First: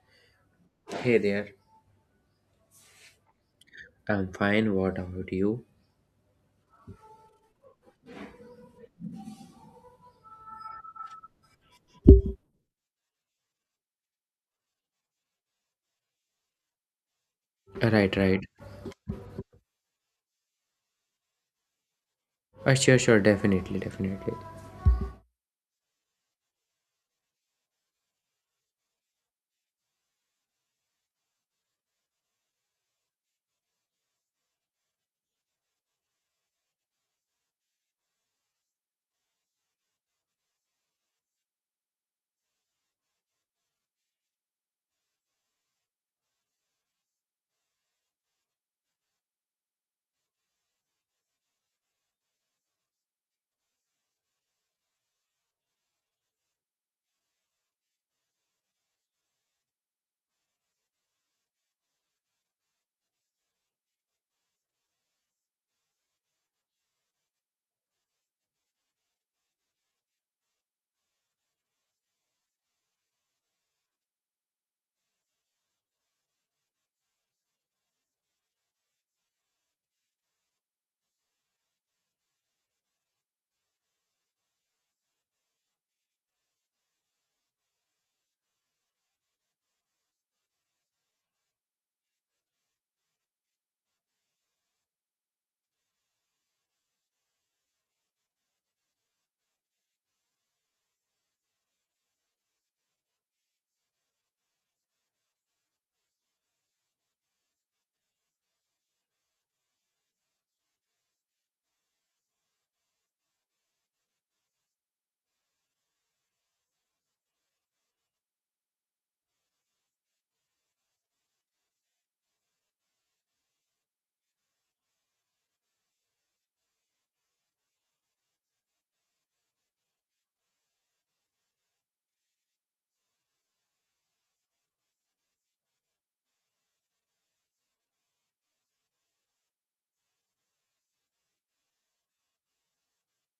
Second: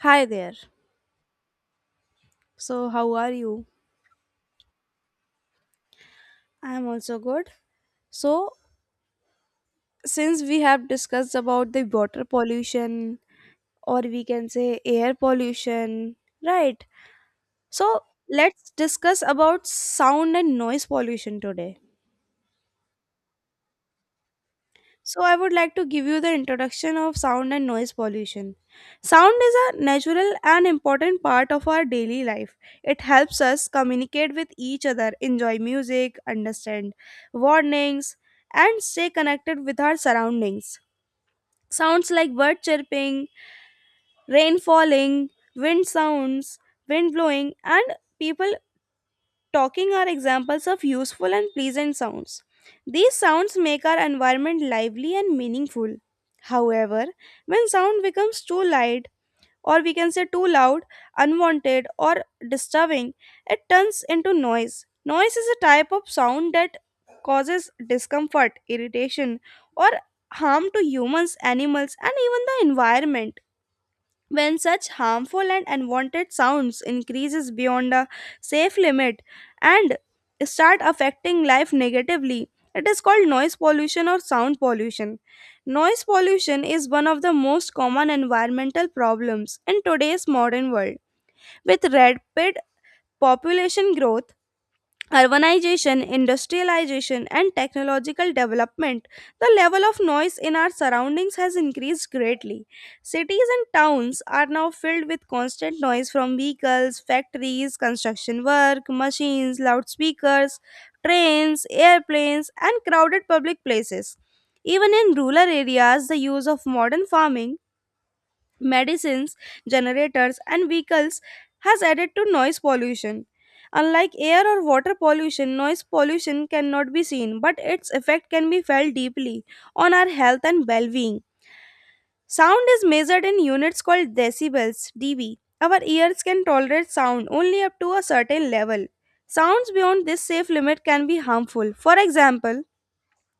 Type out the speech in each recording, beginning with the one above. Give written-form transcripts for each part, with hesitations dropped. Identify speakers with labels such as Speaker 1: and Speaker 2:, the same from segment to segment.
Speaker 1: Hi there.
Speaker 2: Hey there.
Speaker 1: So, how are you?
Speaker 2: I'm fine. What about you?
Speaker 1: I am also good. So, since we have discussed about the water pollution or we can say air pollution, right? So,
Speaker 2: Right, right.
Speaker 1: let's discuss about sound and noise pollution today.
Speaker 2: Sure, definitely.
Speaker 1: So, I would like to give you the introduction of sound and noise pollution. Sound is a natural and important part of our daily life. It helps us communicate with each other, enjoy music, understand warnings, and stay connected with our surroundings. Sounds like bird chirping, rain falling, wind sounds, wind blowing, and people talking are examples of useful and pleasant sounds. These sounds make our environment lively and meaningful. However, when sound becomes too loud, or we can say too loud, unwanted, or disturbing, it turns into noise. Noise is a type of sound that causes discomfort, irritation, or harm to humans, animals, and even the environment when such harmful and unwanted sounds increases beyond a safe limit and start affecting life negatively, it is called noise pollution or sound pollution. Noise pollution is one of the most common environmental problems in today's modern world. With rapid population growth, urbanization, industrialization, and technological development, the level of noise in our surroundings has increased greatly. Cities and towns are now filled with constant noise from vehicles, factories, construction work, machines, loudspeakers, trains, airplanes, and crowded public places. Even in rural areas, the use of modern farming medicines, generators, and vehicles has added to noise pollution. Unlike air or water pollution, noise pollution cannot be seen, but its effect can be felt deeply on our health and well being. Sound is measured in units called decibels, dB. Our ears can tolerate sound only up to a certain level. Sounds beyond this safe limit can be harmful. For example,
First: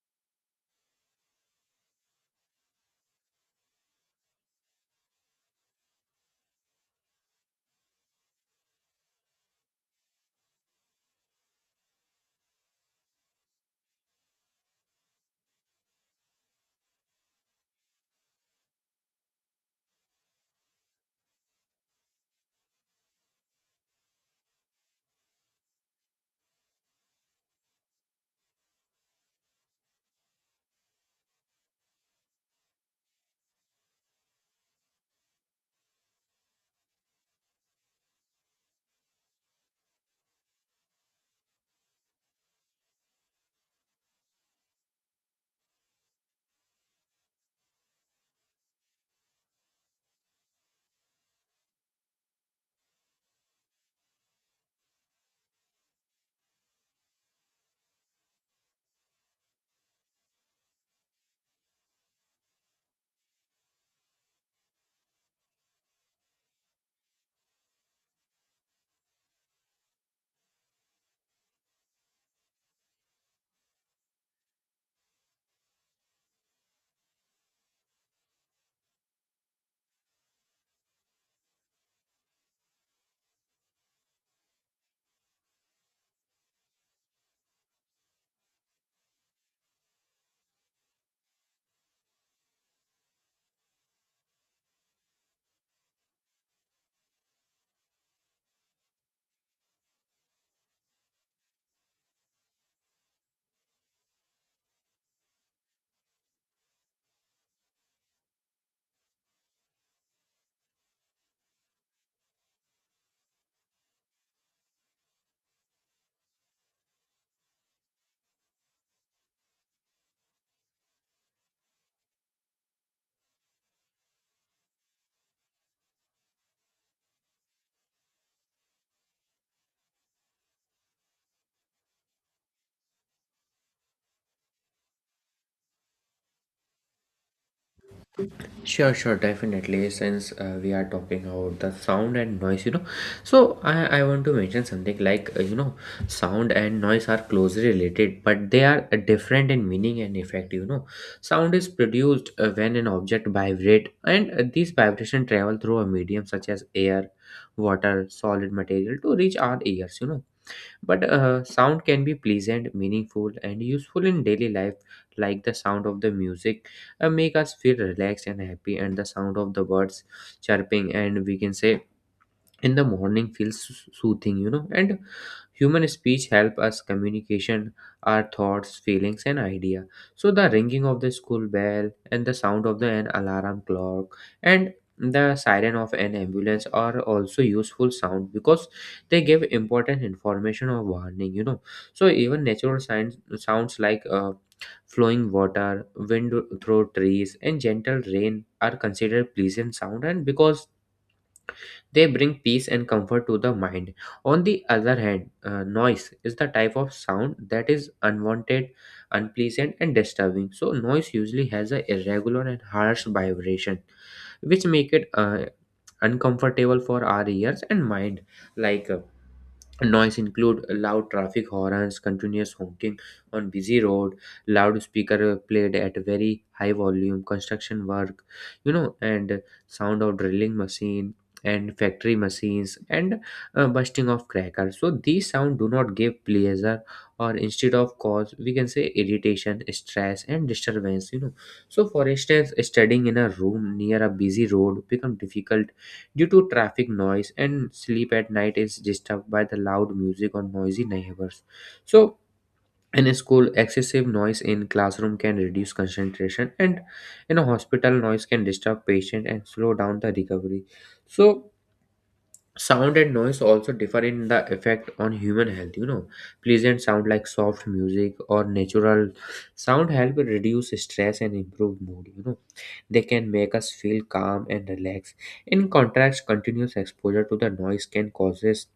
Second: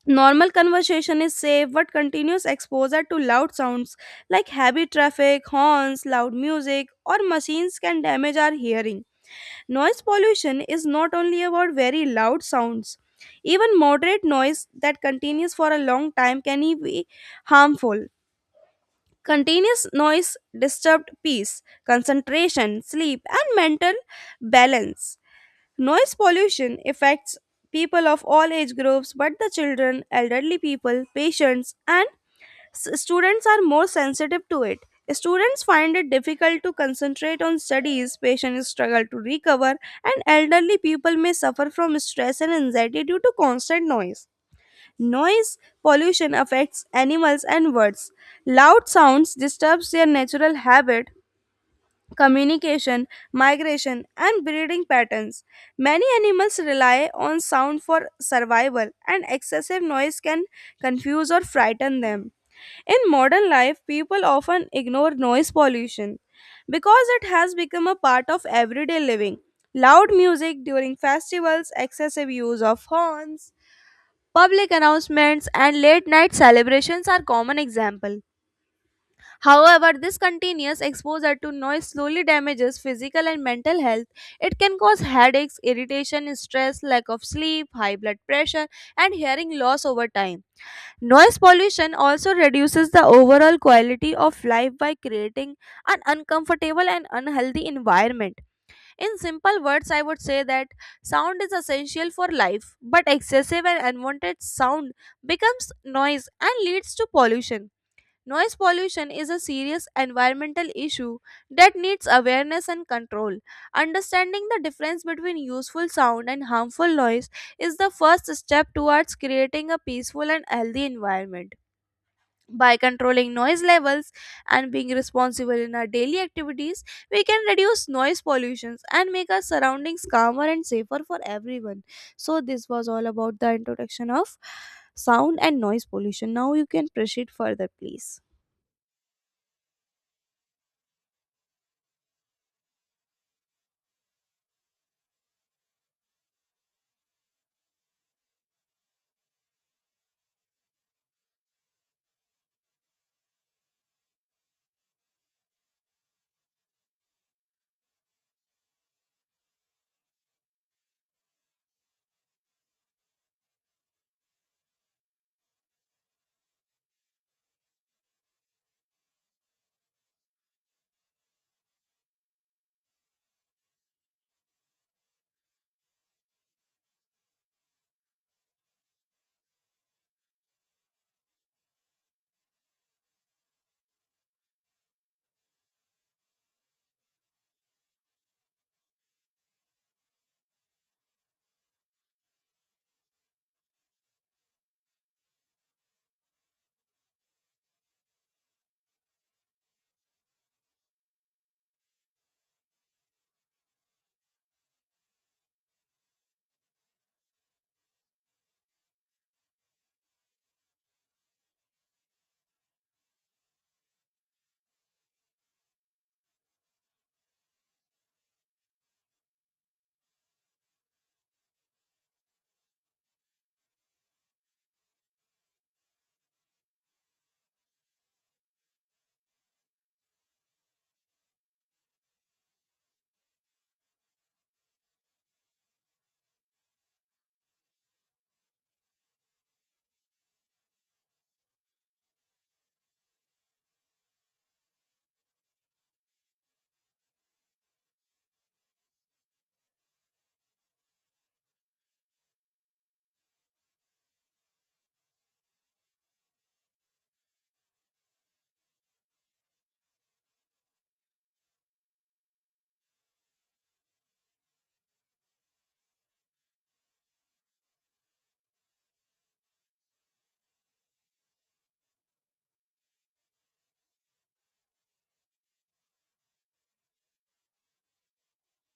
Speaker 1: normal conversation is safe, but continuous exposure to loud sounds like heavy traffic, horns, loud music, or machines can damage our hearing. Noise pollution is not only about very loud sounds. Even moderate noise that continues for a long time can be harmful. Continuous noise disturbed peace, concentration, sleep, and mental balance. Noise pollution affects people of all age groups, but the children, elderly people, patients, and students are more sensitive to it. Students find it difficult to concentrate on studies, patients struggle to recover, and elderly people may suffer from stress and anxiety due to constant noise. Noise pollution affects animals and birds. Loud sounds disturbs their natural habit, communication, migration, and breeding patterns. Many animals rely on sound for survival, and excessive noise can confuse or frighten them. In modern life, people often ignore noise pollution because it has become a part of everyday living. Loud music during festivals, excessive use of horns, public announcements, and late night celebrations are common examples. However, this continuous exposure to noise slowly damages physical and mental health. It can cause headaches, irritation, stress, lack of sleep, high blood pressure, and hearing loss over time. Noise pollution also reduces the overall quality of life by creating an uncomfortable and unhealthy environment. In simple words, I would say that sound is essential for life, but excessive and unwanted sound becomes noise and leads to pollution. Noise pollution is a serious environmental issue that needs awareness and control. Understanding the difference between useful sound and harmful noise is the first step towards creating a peaceful and healthy environment. By controlling noise levels and being responsible in our daily activities, we can reduce noise pollutions and make our surroundings calmer and safer for everyone. So, this was all about the introduction of sound and noise pollution. Now, you can proceed further, please.
Speaker 2: Sure, definitely. Since we are talking about the sound and noise, you know, so I want to mention something like, sound and noise are closely related, but they are different in meaning and effect, you know. Sound is produced when an object vibrates, and these vibrations travel through a medium such as air, water, solid material to reach our ears, you know. But sound can be pleasant, meaningful, and useful in daily life, like the sound of the music make us feel relaxed and happy, and the sound of the birds chirping, and we can say in the morning feels soothing, you know. And human speech help us communication our thoughts, feelings, and idea. So the ringing of the school bell and the sound of the an alarm clock and the siren of an ambulance are also useful sound because they give important information or warning, you know. So even natural signs sounds like flowing water, wind through trees, and gentle rain are considered pleasant sound, and because they bring peace and comfort to the mind. On the other hand, noise is the type of sound that is unwanted, unpleasant, and disturbing. So, noise usually has a irregular and harsh vibration, which make it uncomfortable for our ears and mind. Like uh, Noise include loud traffic horns, continuous honking on busy road, loudspeaker played at very high volume, construction work, you know, and sound of drilling machine and factory machines and bursting of crackers. So these sound do not give pleasure or instead of cause, we can say irritation, stress, and disturbance. You know, so for instance, studying in a room near a busy road become difficult due to traffic noise, and sleep at night is disturbed by the loud music or noisy neighbors. So in a school excessive noise in classroom can reduce concentration, and in a hospital noise can disturb patient and slow down the recovery. So sound and noise also differ in the effect on human health. You know, pleasant sound like soft music or natural sound help reduce stress and improve mood. You know, they can make us feel calm and relaxed. In contrast, continuous exposure to the noise can causes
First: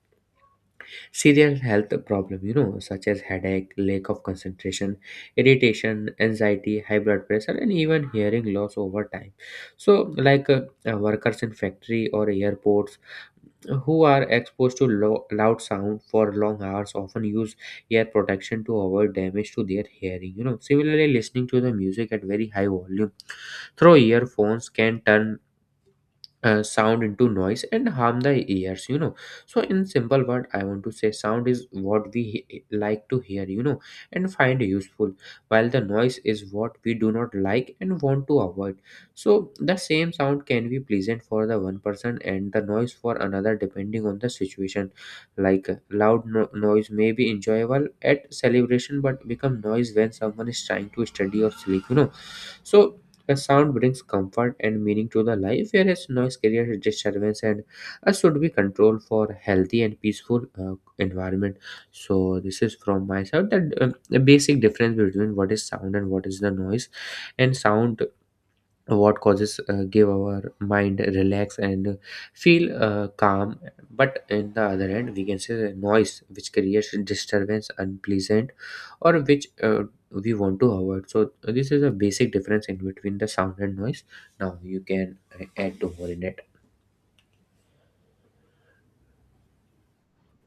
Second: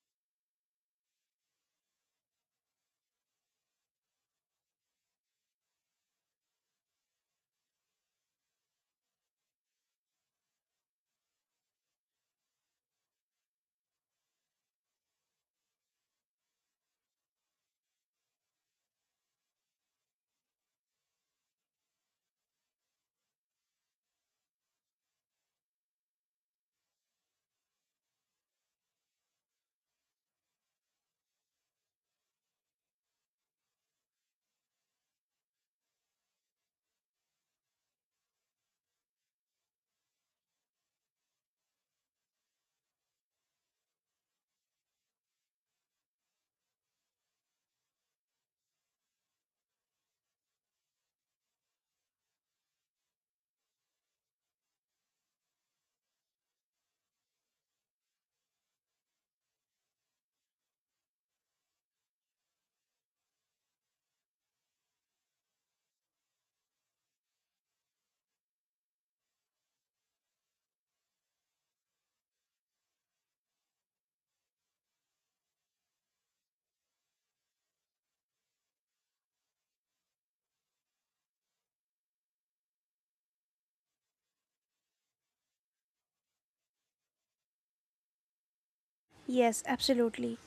Speaker 2: serious health problem. You know, such as headache, lack of concentration, irritation, anxiety, high blood pressure, and even hearing loss over time. So, workers in factory or airports who are exposed to loud sound for long hours often use ear protection to avoid damage to their hearing, you know. Similarly listening to the music at very high volume through earphones can turn sound into noise and harm the ears, you know. So in simple word, I want to say sound is what we like to hear, you know, and find useful, while the noise is what we do not like and want to avoid. So the same sound can be pleasant for the one person and the noise for another depending on the situation. Loud noise may be enjoyable at celebration but become noise when someone is trying to study or sleep, you know. So a sound brings comfort and meaning to the life, whereas noise creates disturbance and should be controlled for healthy and peaceful environment. So this is from my side that the basic difference between what is sound and what is the noise. And sound what causes give our mind relax and feel calm, but in the other hand we can say the noise which creates disturbance, unpleasant, or which we want to avoid. So this is a basic difference in between the sound and noise. Now you can add to more in it.
Speaker 1: Yes, absolutely.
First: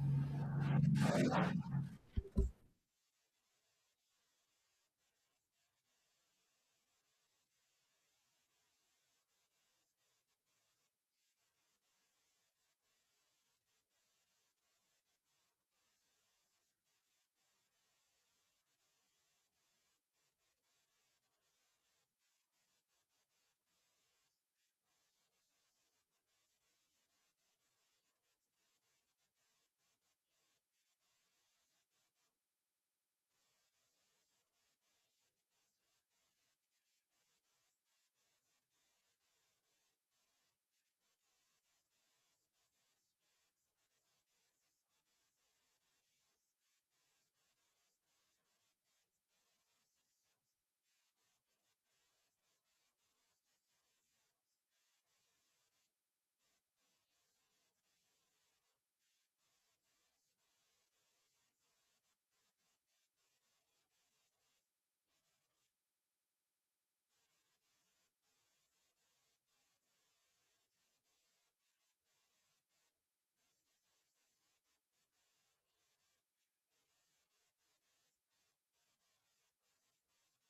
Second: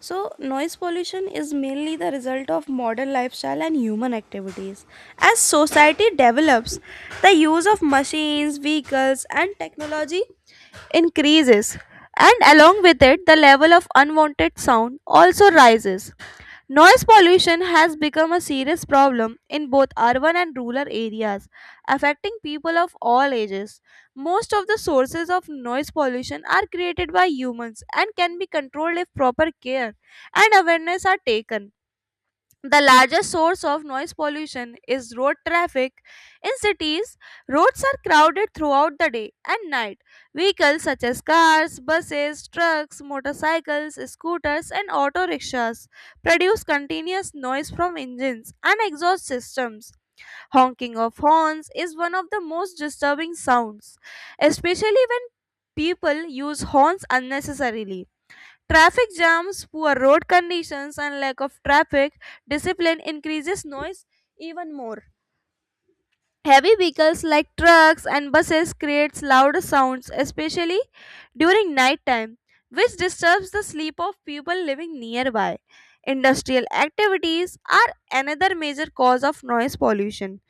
Speaker 1: So, noise pollution is mainly the result of modern lifestyle and human activities. As society develops, the use of machines, vehicles, and technology increases, and along with it, the level of unwanted sound also rises. Noise pollution has become a serious problem in both urban and rural areas, affecting people of all ages. Most of the sources of noise pollution are created by humans and can be controlled if proper care and awareness are taken. The largest source of noise pollution is road traffic. In cities, roads are crowded throughout the day and night. Vehicles such as cars, buses, trucks, motorcycles, scooters, and auto rickshaws produce continuous noise from engines and exhaust systems. Honking of horns is one of the most disturbing sounds, especially when people use horns unnecessarily. Traffic jams, poor road conditions, and lack of traffic discipline increases noise even more. Heavy vehicles like trucks and buses creates loud sounds, especially during night time, which disturbs the sleep of people living nearby. Industrial activities are another major cause of noise pollution.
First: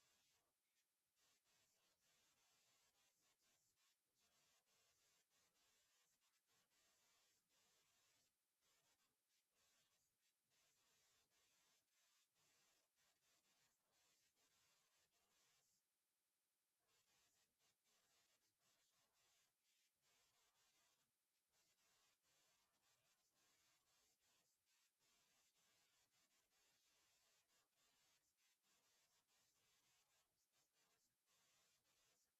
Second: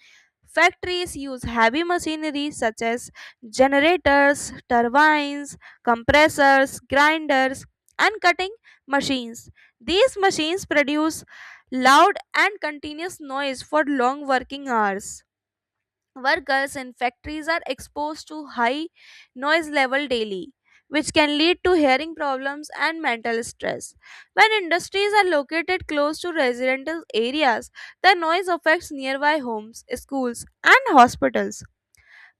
Speaker 1: Factories use heavy machinery such as generators, turbines, compressors, grinders, and cutting machines. These machines produce loud and continuous noise for long working hours. Workers in factories are exposed to high noise level daily, which can lead to hearing problems and mental stress. When industries are located close to residential areas, the noise affects nearby homes, schools, and hospitals.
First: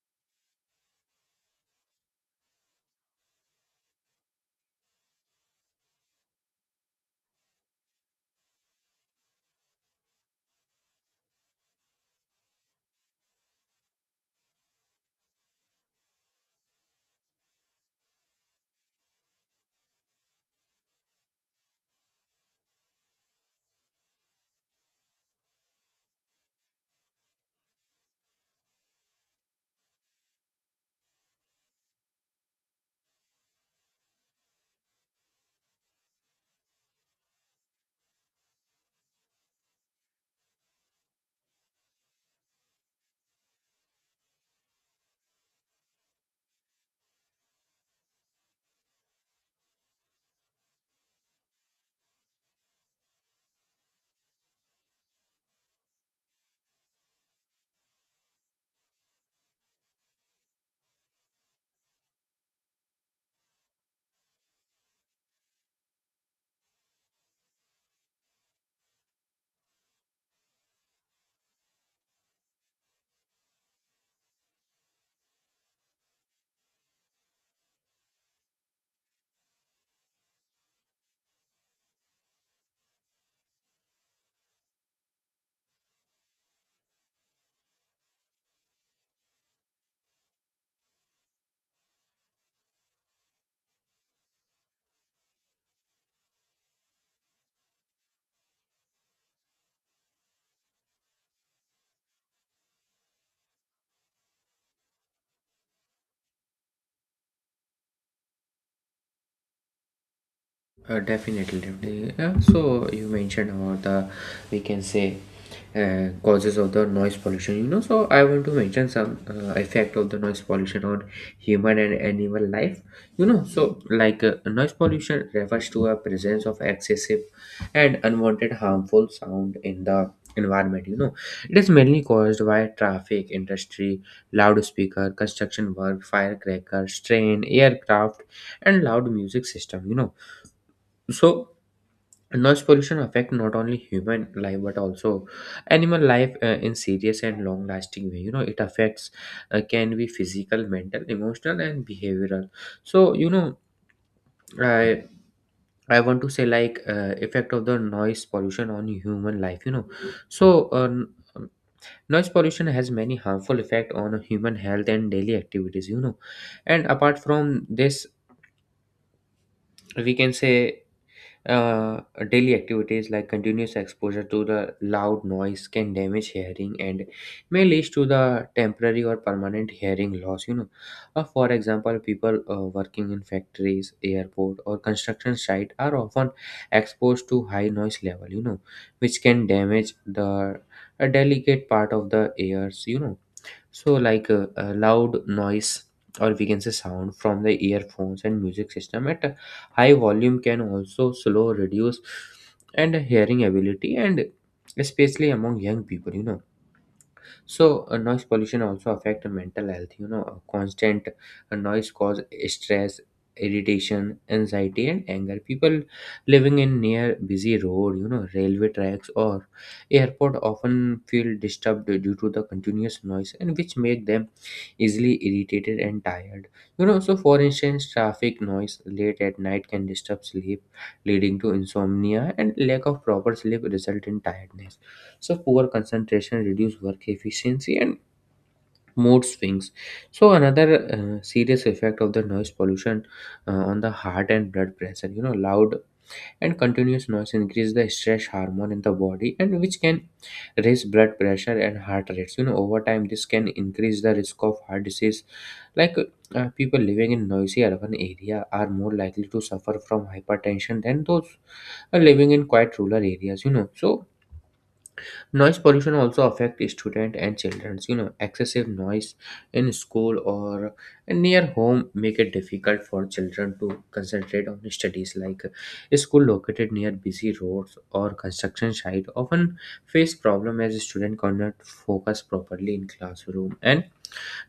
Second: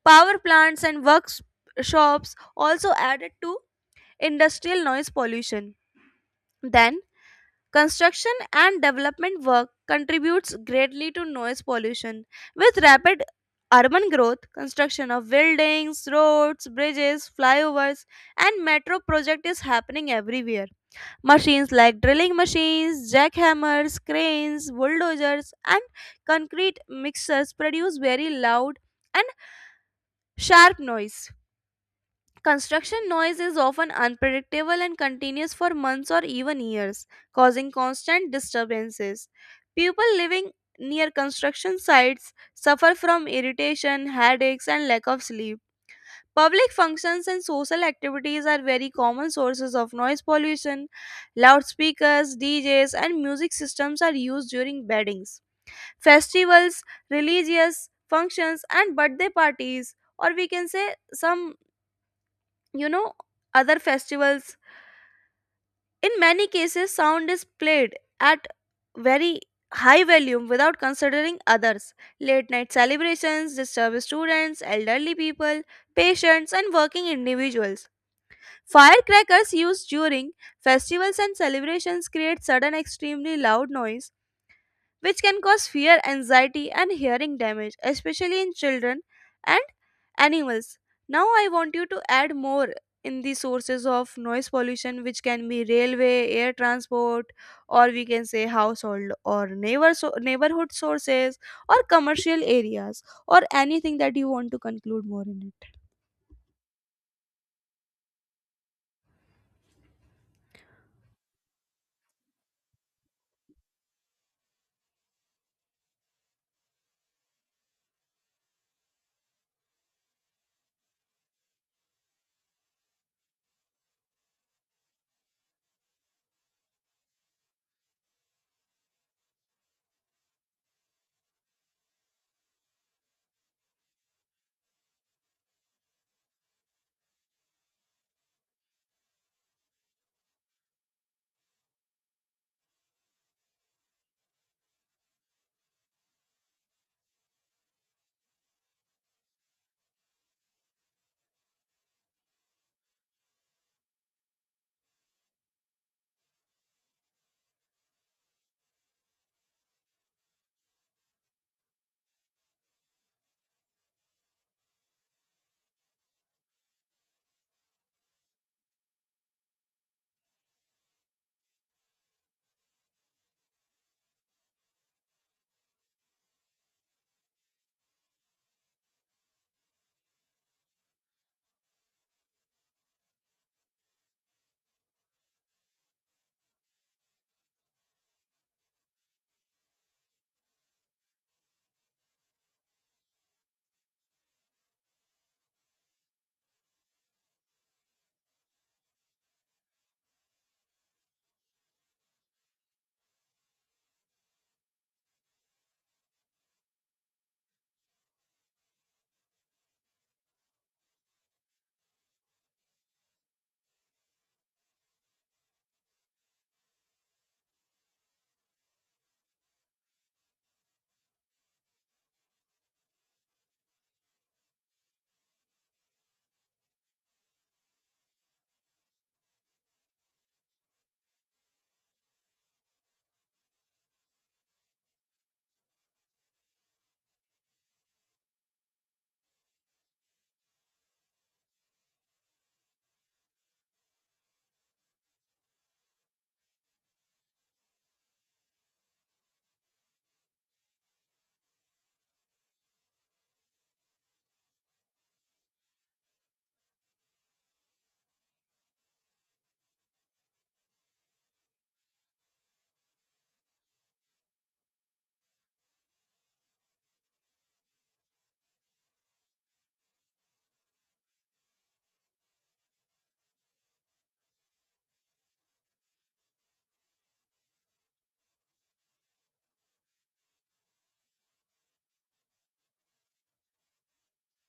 Speaker 1: Power plants and workshops also added to industrial noise pollution. Then construction and development work contributes greatly to noise pollution. With rapid urban growth, construction of buildings, roads, bridges, flyovers, and metro project is happening everywhere. Machines like drilling machines, jackhammers, cranes, bulldozers, and concrete mixers produce very loud and sharp noise. Construction noise is often unpredictable and continues for months or even years, causing constant disturbances. People living near construction sites suffer from irritation, headaches, and lack of sleep. Public functions and social activities are very common sources of noise pollution. Loudspeakers, DJs, and music systems are used during weddings, festivals, religious functions, and birthday parties, or we can say some you know other festivals. In many cases sound is played at very high volume without considering others. Late night celebrations disturb students, elderly people, patients, and working individuals. Firecrackers used during festivals and celebrations create sudden extremely loud noise, which can cause fear, anxiety, and hearing damage, especially in children and animals. Now, I want you to add more in the sources of noise pollution, which can be railway, air transport, or we can say household or neighbor neighborhood sources, or commercial areas, or anything that you want to conclude more in it.
Speaker 2: Definitely. So you mentioned about the, we can say, causes of the noise pollution. You know, so I want to mention some effect of the noise pollution on human and animal life. You know, so noise pollution refers to a presence of excessive and unwanted harmful sound in the environment. You know, it is mainly caused by traffic, industry, loudspeaker, construction work, firecrackers, train, aircraft, and loud music system. You know, so noise pollution affect not only human life but also animal life in serious and long lasting way. You know, it affects can be physical, mental, emotional, and behavioral. So, you know, i I want to say like effect of the noise pollution on human life. You know, so noise pollution has many harmful effect on human health and daily activities, you know, and apart from this we can say, Uh, daily activities like continuous exposure to the loud noise can damage hearing and may lead to the temporary or permanent hearing loss. You know, for example, people working in factories, airport, or construction site are often exposed to high noise level. You know, which can damage the delicate part of the ears. You know, so like a loud noise or we can say sound from the earphones and music system at a high volume can also slow reduce and hearing ability, and especially among young people, you know. So noise pollution also affect mental health. You know, constant noise cause stress, irritation, anxiety, and anger. People living in near busy road, you know, railway tracks, or airport often feel disturbed due to the continuous noise, and which make them easily irritated and tired. You know, so for instance, traffic noise late at night can disturb sleep, leading to insomnia, and lack of proper sleep result in tiredness. So poor concentration, reduced work efficiency, and mood swings. So another serious effect of the noise pollution on the heart and blood pressure. You know, loud and continuous noise increase the stress hormone in the body, and which can raise blood pressure and heart rates. You know, over time this can increase the risk of heart disease. Like people living in noisy urban area are more likely to suffer from hypertension than those are living in quiet rural areas, you know. So noise pollution also affect students and children. You know, excessive noise in school or near home make it difficult for children to concentrate on studies. Like a school located near busy roads or construction site often face problem as student cannot focus properly in classroom. And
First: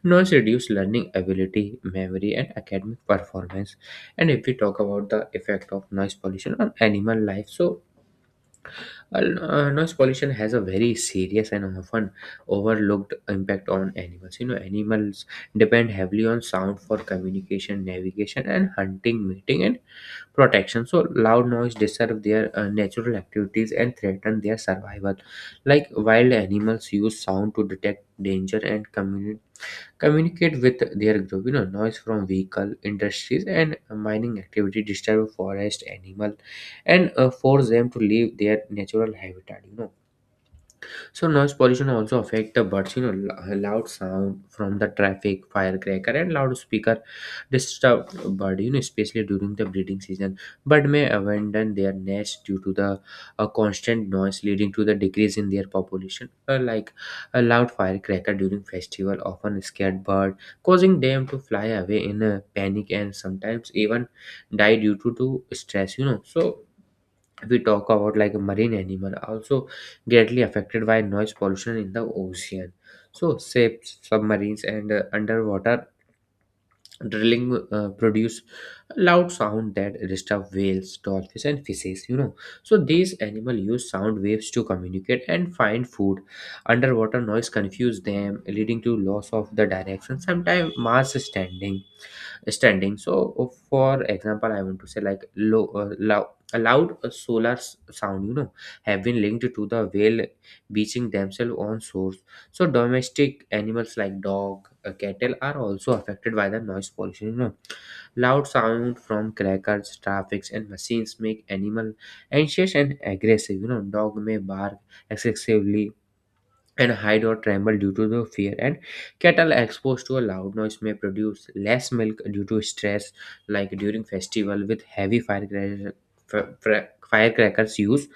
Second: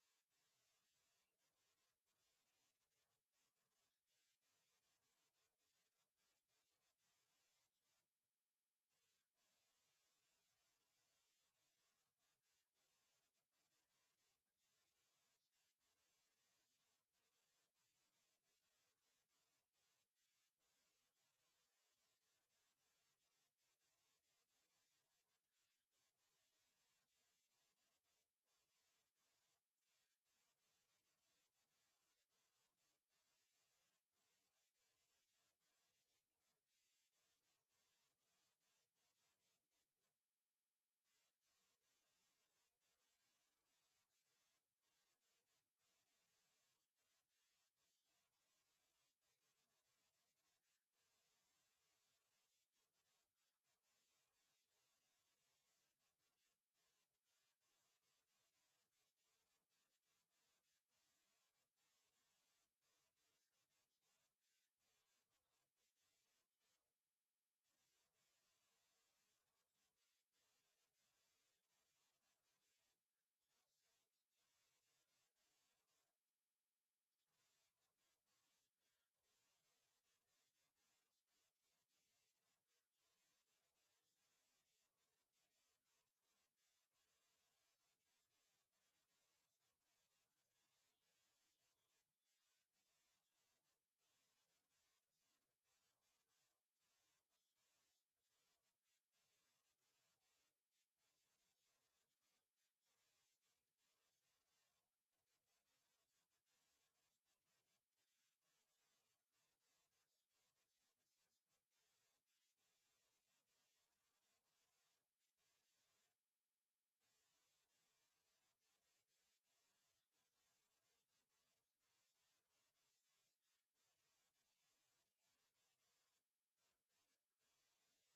Speaker 2: noise reduce learning ability, memory, and academic performance. And if we talk about the effect of noise pollution on animal life, so well, noise pollution has a very serious and often overlooked impact on animals. You know, animals depend heavily on sound for communication, navigation, and hunting, mating, and protection. So, loud noise disturb their natural activities and threaten their survival. Like wild animals use sound to detect danger and communicate with their group. You know, noise from vehicle, industries, and mining activity disturb forest, animal, and force them to leave their natural habitat. You know, so noise pollution also affect the birds. You know, loud sound from the traffic, firecracker, and loudspeaker disturb bird. You know, especially during the breeding season, bird may abandon their nest due to the constant noise, leading to the decrease in their population. Like a loud firecracker during festival often scared bird, causing them to fly away in a panic and sometimes even die due to stress. So we talk about like marine animal are also greatly affected by noise pollution in the ocean. So ships, submarines, and underwater drilling produce loud sound that disturb whales, dolphins, and fishes. So these animal use sound waves to communicate and find food. Underwater noise confuse them, leading to loss of the direction, sometimes mass standing. So for example, I want to say like low loud a loud sound have been linked to the whale beaching themselves on shores. So domestic animals like dog, cattle are also affected by the noise pollution. Loud sound from crackers, traffics, and machines make animal anxious and aggressive. Dog may bark excessively and hide or tremble due to the fear, and cattle exposed to a loud noise may produce less milk due to stress. Like during festival with heavy firecrackers use,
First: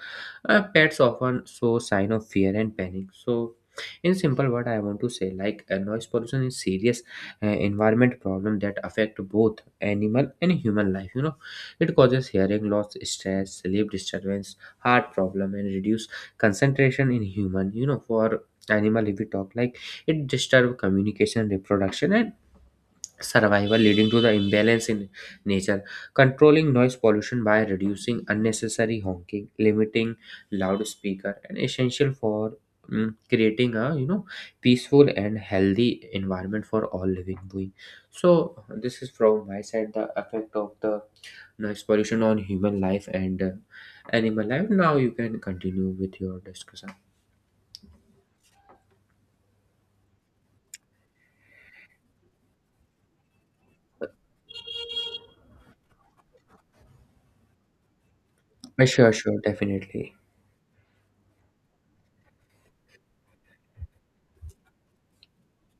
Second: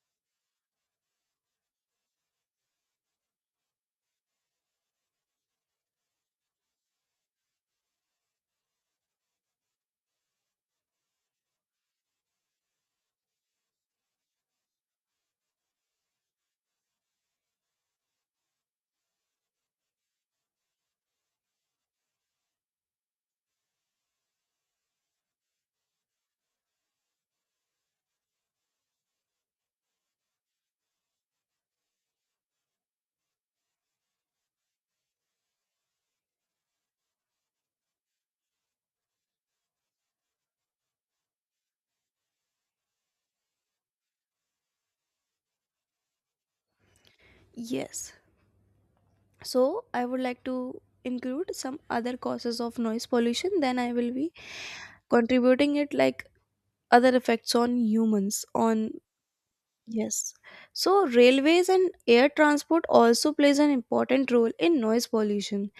Speaker 2: pets often show sign of fear and panic. So in simple word, I want to say like noise pollution is serious environment problem that affect both animal and human life. It causes hearing loss, stress, sleep disturbance, heart problem, and reduce concentration in human. For animal, if we talk like, it disturbs communication, reproduction, and survival, leading to the imbalance in nature. Controlling noise pollution by reducing unnecessary honking, limiting loudspeaker, and essential for creating a, peaceful and healthy environment for all living being. So this is from my side, the effect of the noise pollution on human life and animal life. Now you can continue with your discussion.
Speaker 1: Yes. So, I would like to include some other causes of noise pollution, then I will be contributing it like other effects on humans on.
Speaker 2: Sure, sure, definitely.
Speaker 1: Yes. So, railways and air transport also plays an important role in noise pollution.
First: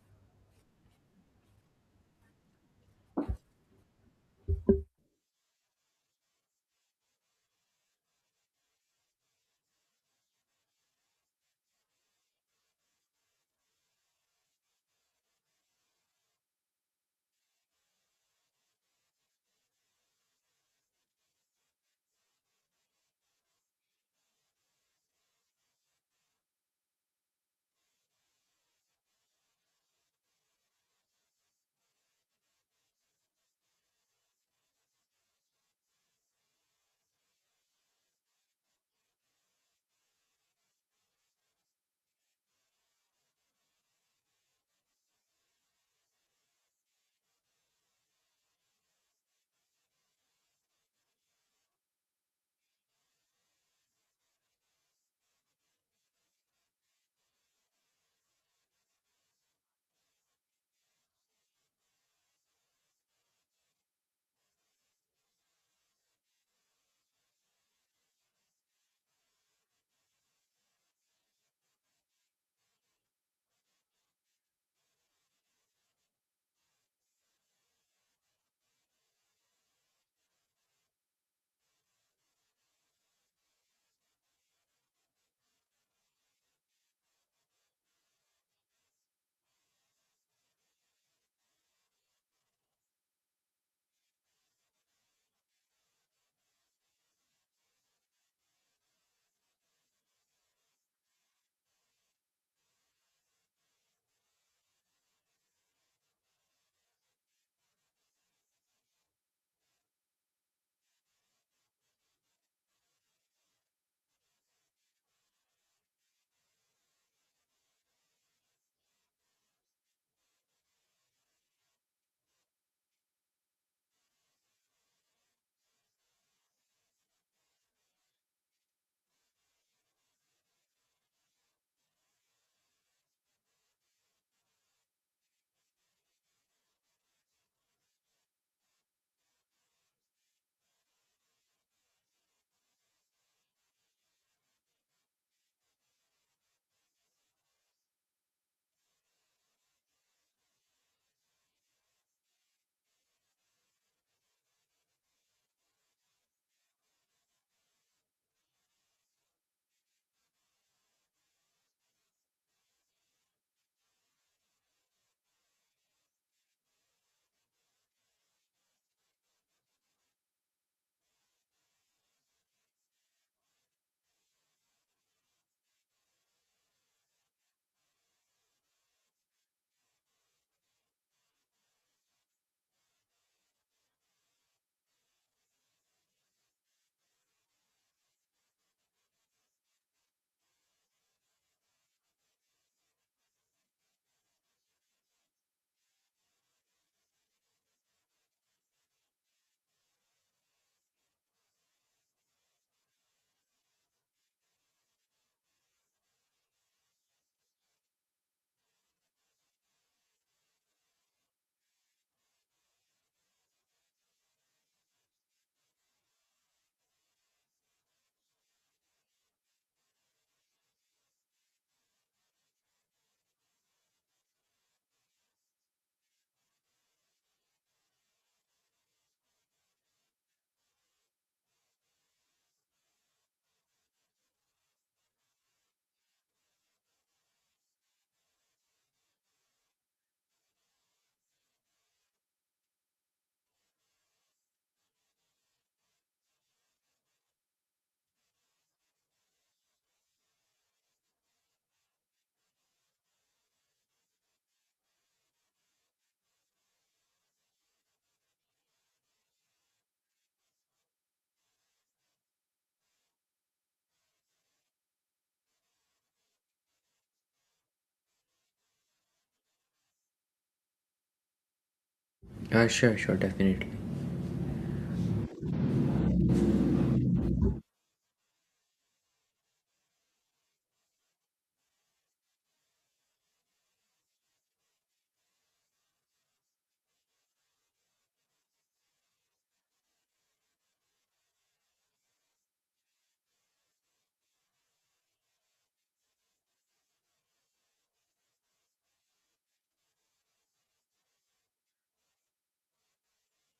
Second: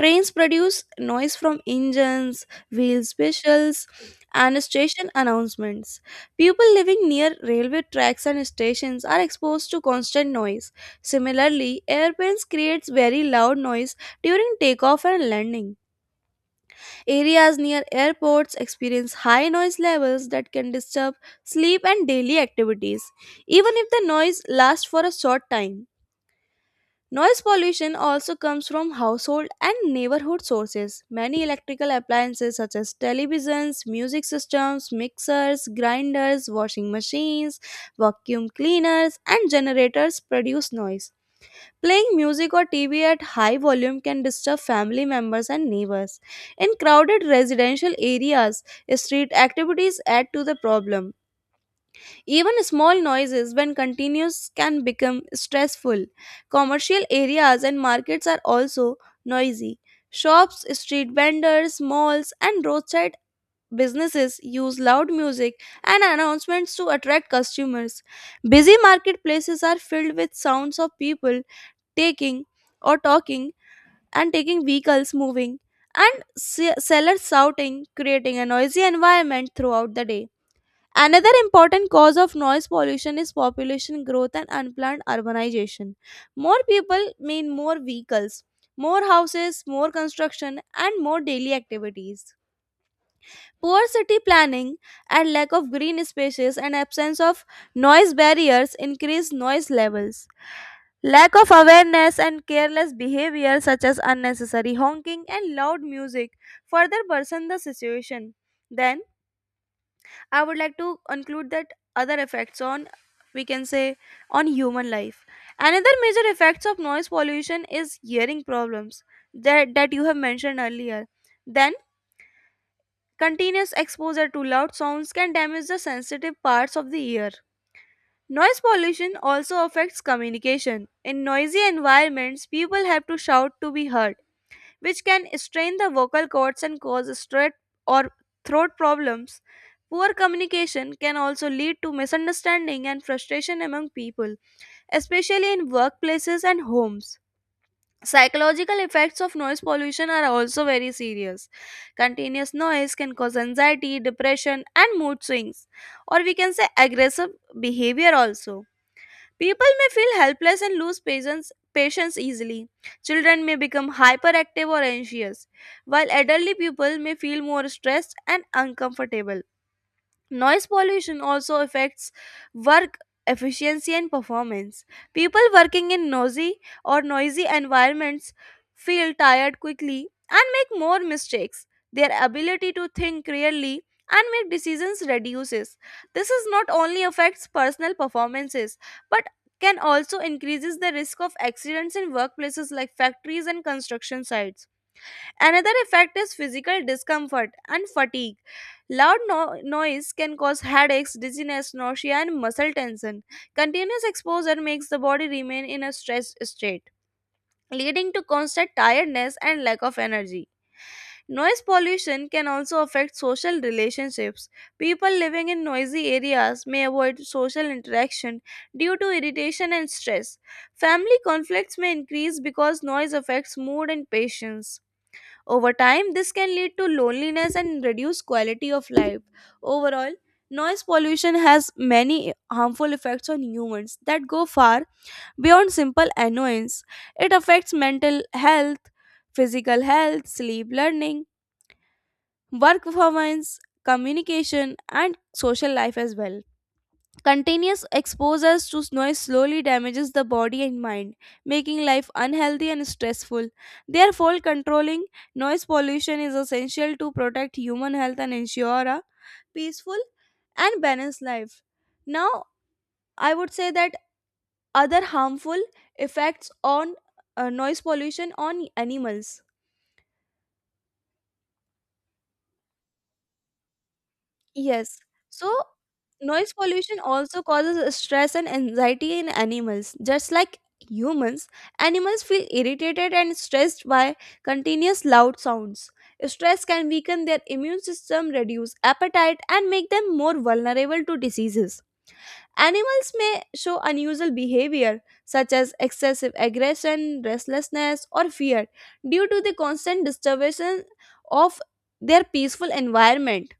Speaker 1: Trains produce noise from engines, wheels, whistles, and station announcements. People living near railway tracks and stations are exposed to constant noise. Similarly, airplanes creates very loud noise during takeoff and landing. Areas near airports experience high noise levels that can disturb sleep and daily activities, even if the noise lasts for a short time. Noise pollution also comes from household and neighborhood sources. Many electrical appliances such as televisions, music systems, mixers, grinders, washing machines, vacuum cleaners, and generators produce noise. Playing music or TV at high volume can disturb family members and neighbors. In crowded residential areas, street activities add to the problem. Even small noises, when continuous, can become stressful. Commercial areas and markets are also noisy. Shops, street vendors, malls, and roadside businesses use loud music and announcements to attract customers. Busy marketplaces are filled with sounds of people taking or talking and taking vehicles moving and sellers shouting, creating a noisy environment throughout the day. Another important cause of noise pollution is population growth and unplanned urbanization. More people mean more vehicles, more houses, more construction, and more daily activities. Poor city planning and lack of green spaces and absence of noise barriers increase noise levels. Lack of awareness and careless behavior, such as unnecessary honking and loud music, further worsen the situation. Then, I would like to conclude that other effects on, we can say, on human life. Another major effects of noise pollution is hearing problems that you have mentioned earlier. Then, continuous exposure to loud sounds can damage the sensitive parts of the ear. Noise pollution also affects communication. In noisy environments, people have to shout to be heard, which can strain the vocal cords and cause or throat problems. Poor communication can also lead to misunderstanding and frustration among people, especially in workplaces and homes. Psychological effects of noise pollution are also very serious. Continuous noise can cause anxiety, depression, and mood swings, or we can say aggressive behavior also. People may feel helpless and lose patience easily. Children may become hyperactive or anxious, while elderly people may feel more stressed and uncomfortable. Noise pollution also affects work efficiency and performance. People working in noisy environments feel tired quickly and make more mistakes. Their ability to think clearly and make decisions reduces. This is not only affects personal performances but can also increases the risk of accidents in workplaces like factories and construction sites. Another effect is physical discomfort and fatigue. Loud noise can cause headaches, dizziness, nausea, and muscle tension. Continuous exposure makes the body remain in a stressed state, leading to constant tiredness and lack of energy. Noise pollution can also affect social relationships. People living in noisy areas may avoid social interaction due to irritation and stress. Family conflicts may increase because noise affects mood and patience. Over time, this can lead to loneliness and reduce quality of life. Overall, noise pollution has many harmful effects on humans that go far beyond simple annoyance. It affects mental health, physical health, sleep, learning, work performance, communication, and social life as well. Continuous exposure to noise slowly damages the body and mind, making life unhealthy and stressful. Therefore, controlling noise pollution is essential to protect human health and ensure a peaceful and balanced life. Now, I would say that other harmful effects on noise pollution on animals.
Speaker 2: Sure, sure, definitely.
Speaker 1: Yes. So, noise pollution also causes stress and anxiety in animals. Just like humans, animals feel irritated and stressed by continuous loud sounds. Stress can weaken their immune system, reduce appetite, and make them more vulnerable to diseases. Animals may show unusual behavior, such as excessive aggression, restlessness, or fear, due to the constant disturbance of their peaceful environment.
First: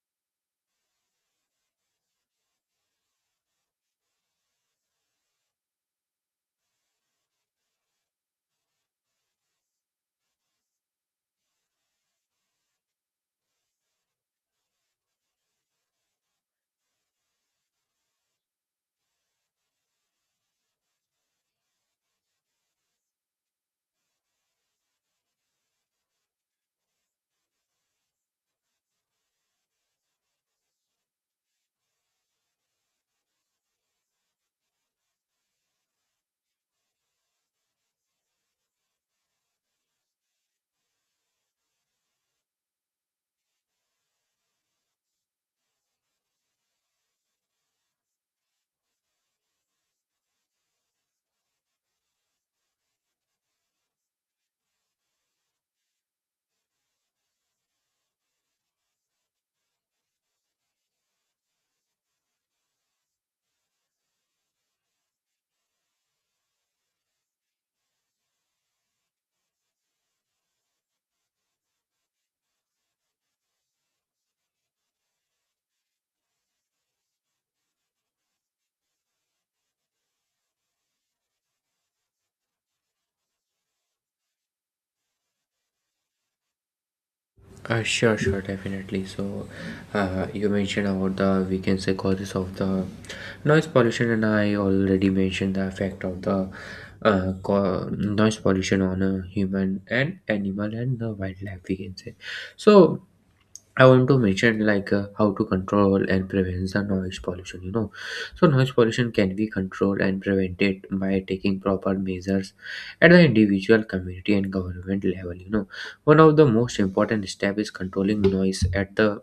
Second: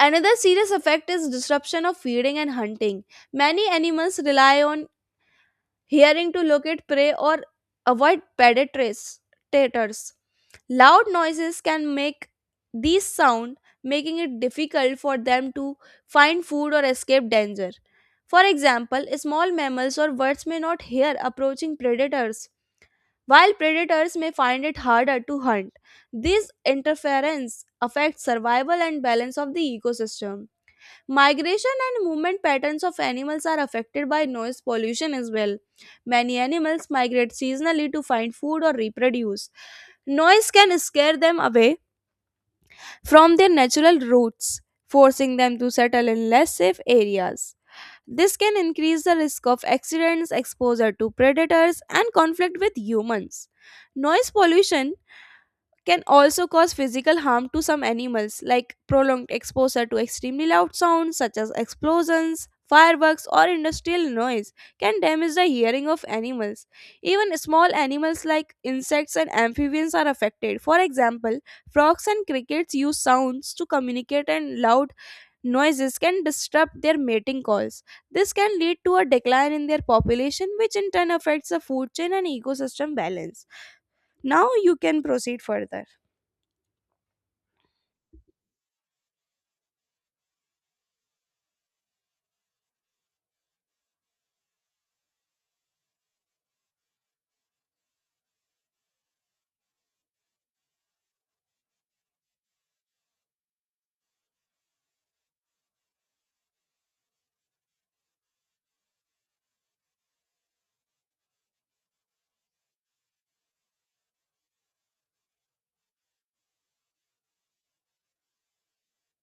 Speaker 1: Another serious effect is disruption of feeding and hunting. Many animals rely on hearing to locate prey or avoid predators. Loud noises can make these sound, making it difficult for them to find food or escape danger. For example, small mammals or birds may not hear approaching predators, while predators may find it harder to hunt. This interference affects survival and balance of the ecosystem. Migration and movement patterns of animals are affected by noise pollution as well. Many animals migrate seasonally to find food or reproduce. Noise can scare them away from their natural routes, forcing them to settle in less safe areas. This can increase the risk of accidents, exposure to predators, and conflict with humans. Noise pollution can also cause physical harm to some animals, like prolonged exposure to extremely loud sounds such as explosions, fireworks, or industrial noise can damage the hearing of animals. Even small animals like insects and amphibians are affected. For example, frogs and crickets use sounds to communicate, and loud noises can disrupt their mating calls. This can lead to a decline in their population, which in turn affects the food chain and ecosystem balance. Now you can proceed further.
Speaker 2: Sure, sure, definitely. So, you mentioned about the, we can say, causes of the noise pollution, and I already mentioned the effect of the noise pollution on a human and animal and the wildlife, we can say. So, I want to mention like how to control and prevent the noise pollution. You know, so noise pollution can be controlled and prevented by taking proper measures at the individual, community, and government level. You know, one of the most important step is controlling noise at the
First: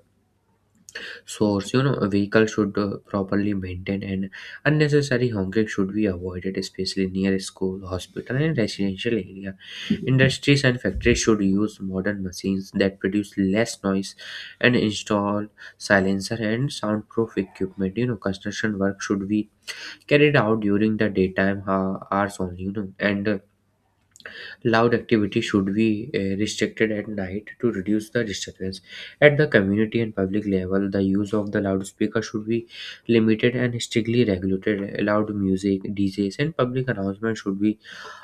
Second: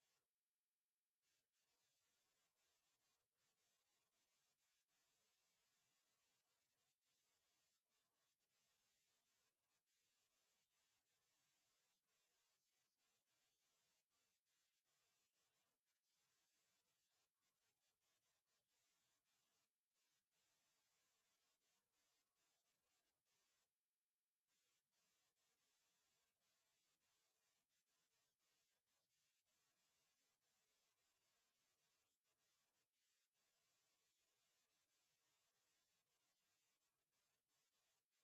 Speaker 2: source. You know, a vehicle should properly maintained, and unnecessary honking should be avoided, especially near school, hospital, and residential area. Industries and factories should use modern machines that produce less noise and install silencer and soundproof equipment. You know, construction work should be carried out during the daytime hours only. You know, and loud activity should be restricted at night to reduce the disturbance. At the community and public level, the use of the loudspeaker should be limited and strictly regulated. Loud music, DJs, and public announcements should be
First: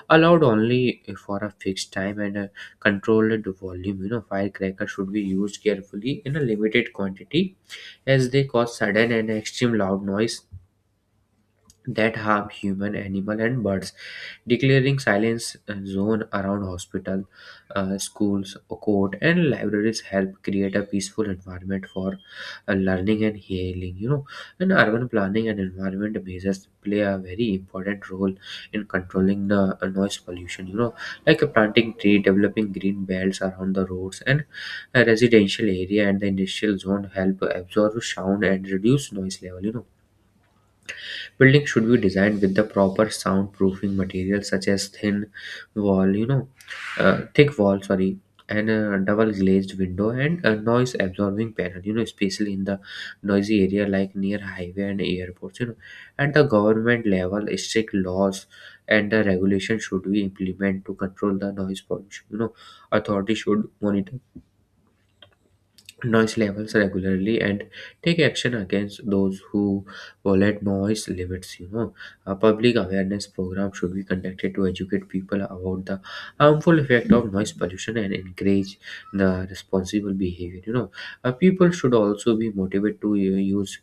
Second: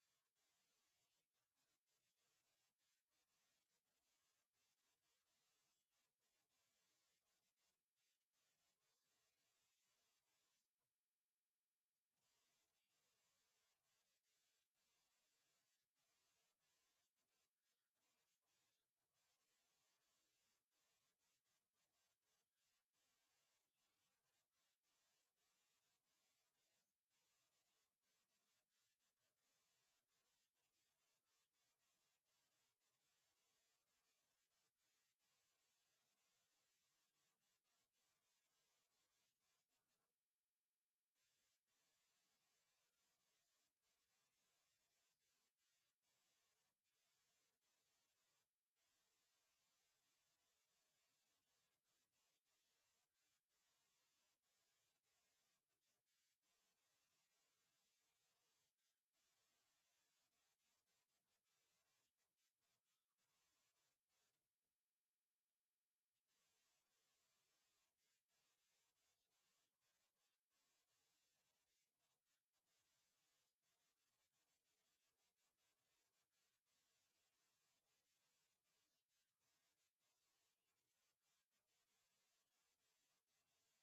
Speaker 2: allowed only for a fixed time and a controlled volume. You know, firecrackers should be used carefully in a limited quantity, as they cause sudden and extreme loud noise that harm human, animal, and birds. Declaring silence zone around hospital, schools, court, and libraries help create a peaceful environment for learning and healing. You know, and urban planning and environment measures play a very important role in controlling the noise pollution. You know, like planting tree, developing green belts around the roads and residential area and the industrial zone help absorb sound and reduce noise level. You know, building should be designed with the proper soundproofing materials such as thin wall, you know, thick wall, sorry, and a double glazed window and a noise absorbing panel, you know, especially in the noisy area like near highway and airports, you know. At the government level, strict laws and the regulation should be implemented to control the noise pollution. You know, authorities should monitor noise levels regularly and take action against those who violate noise limits. You know, a public awareness program should be conducted to educate people about the harmful effect of noise pollution and encourage the responsible behavior. You know, people should also be motivated to use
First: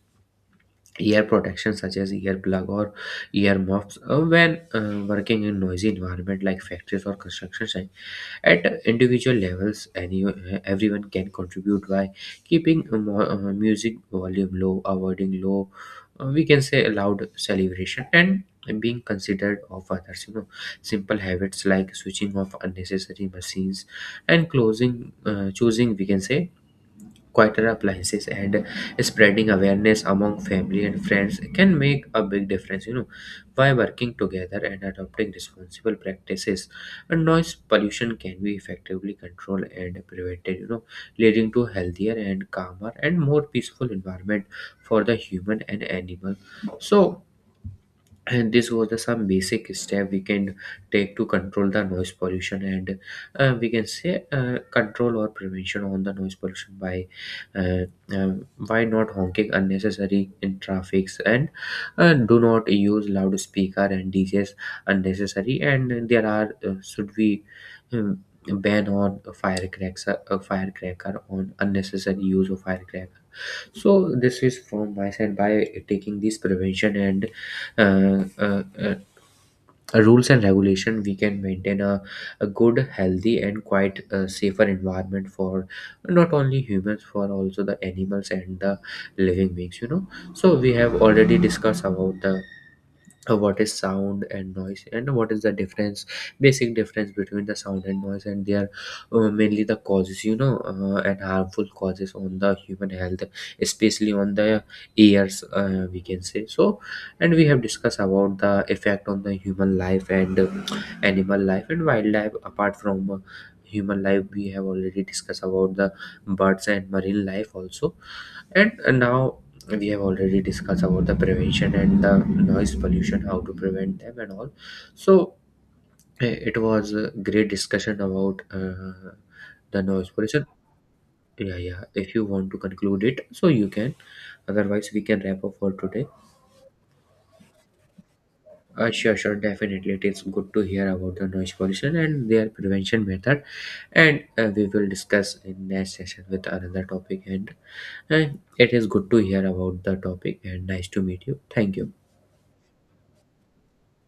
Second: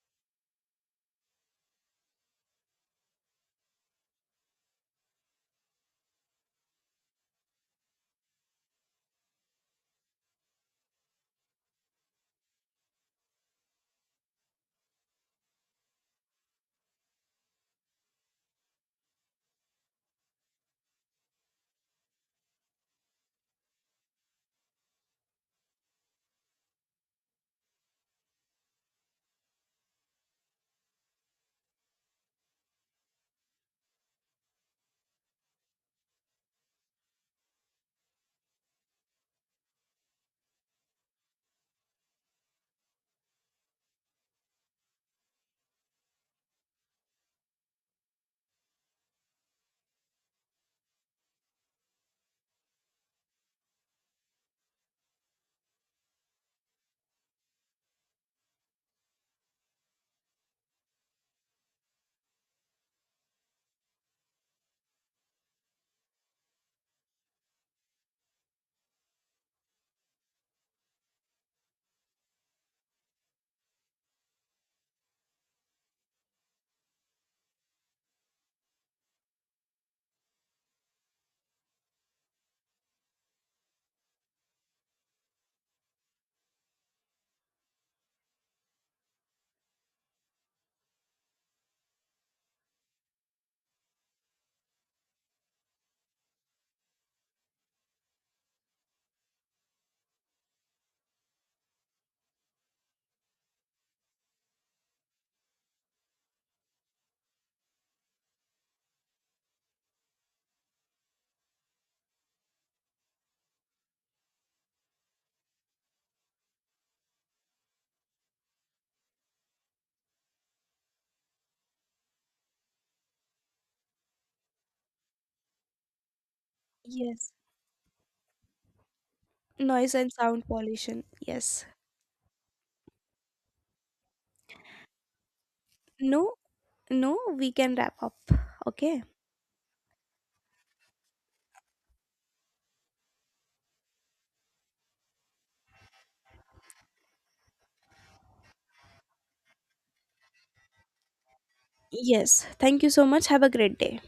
Speaker 2: ear protection such as earplug or ear muffs when working in noisy environment like factories or construction site. At individual levels, everyone can contribute by keeping music volume low, avoiding low we can say loud celebration and being considered of others. You know, simple habits like switching off unnecessary machines and closing choosing, we can say, quieter appliances and spreading awareness among family and friends can make a big difference. You know, by working together and adopting responsible practices, and noise pollution can be effectively controlled and prevented. You know, leading to healthier and calmer and more peaceful environment for the human and animal. So, and this was the some basic step we can take to control the noise pollution and we can say control or prevention on the noise pollution uh, by not honking unnecessary in traffics and do not use loudspeaker and DJs unnecessary. And there are should we um, ban on firecracker on unnecessary use of firecracker. So this is from my side, by taking this prevention and uh, uh, uh, rules and regulation, we can maintain a good healthy and quite safer environment for not only humans, for also the animals and the living beings. You know, so we have already discussed about the what is sound and noise and what is the difference, basic difference between the sound and noise and their mainly the causes. You know, and harmful causes on the human health, especially on the ears, we can say. So, and we have discussed about the effect on the human life and animal life and wildlife, apart from human life. We have already discussed about the birds and marine life also, and now we have already discussed about the prevention and the noise pollution, how to prevent them and all. So, it was a
Speaker 1: Yes.
Speaker 2: great discussion about the
Speaker 1: Noise
Speaker 2: noise
Speaker 1: and
Speaker 2: pollution.
Speaker 1: sound pollution.
Speaker 2: Yeah,
Speaker 1: Yes.
Speaker 2: yeah, if you want to conclude it, so you can, otherwise we can wrap up for today.
Speaker 1: No, no, we can wrap up. Okay.
Speaker 2: Sure, sure, definitely. It is good to hear about the noise pollution and their prevention method, and we will discuss in next session with another topic, and it is good to hear about the topic and nice to meet you. Thank you.
Speaker 1: Yes. Thank you so much. Have a great day.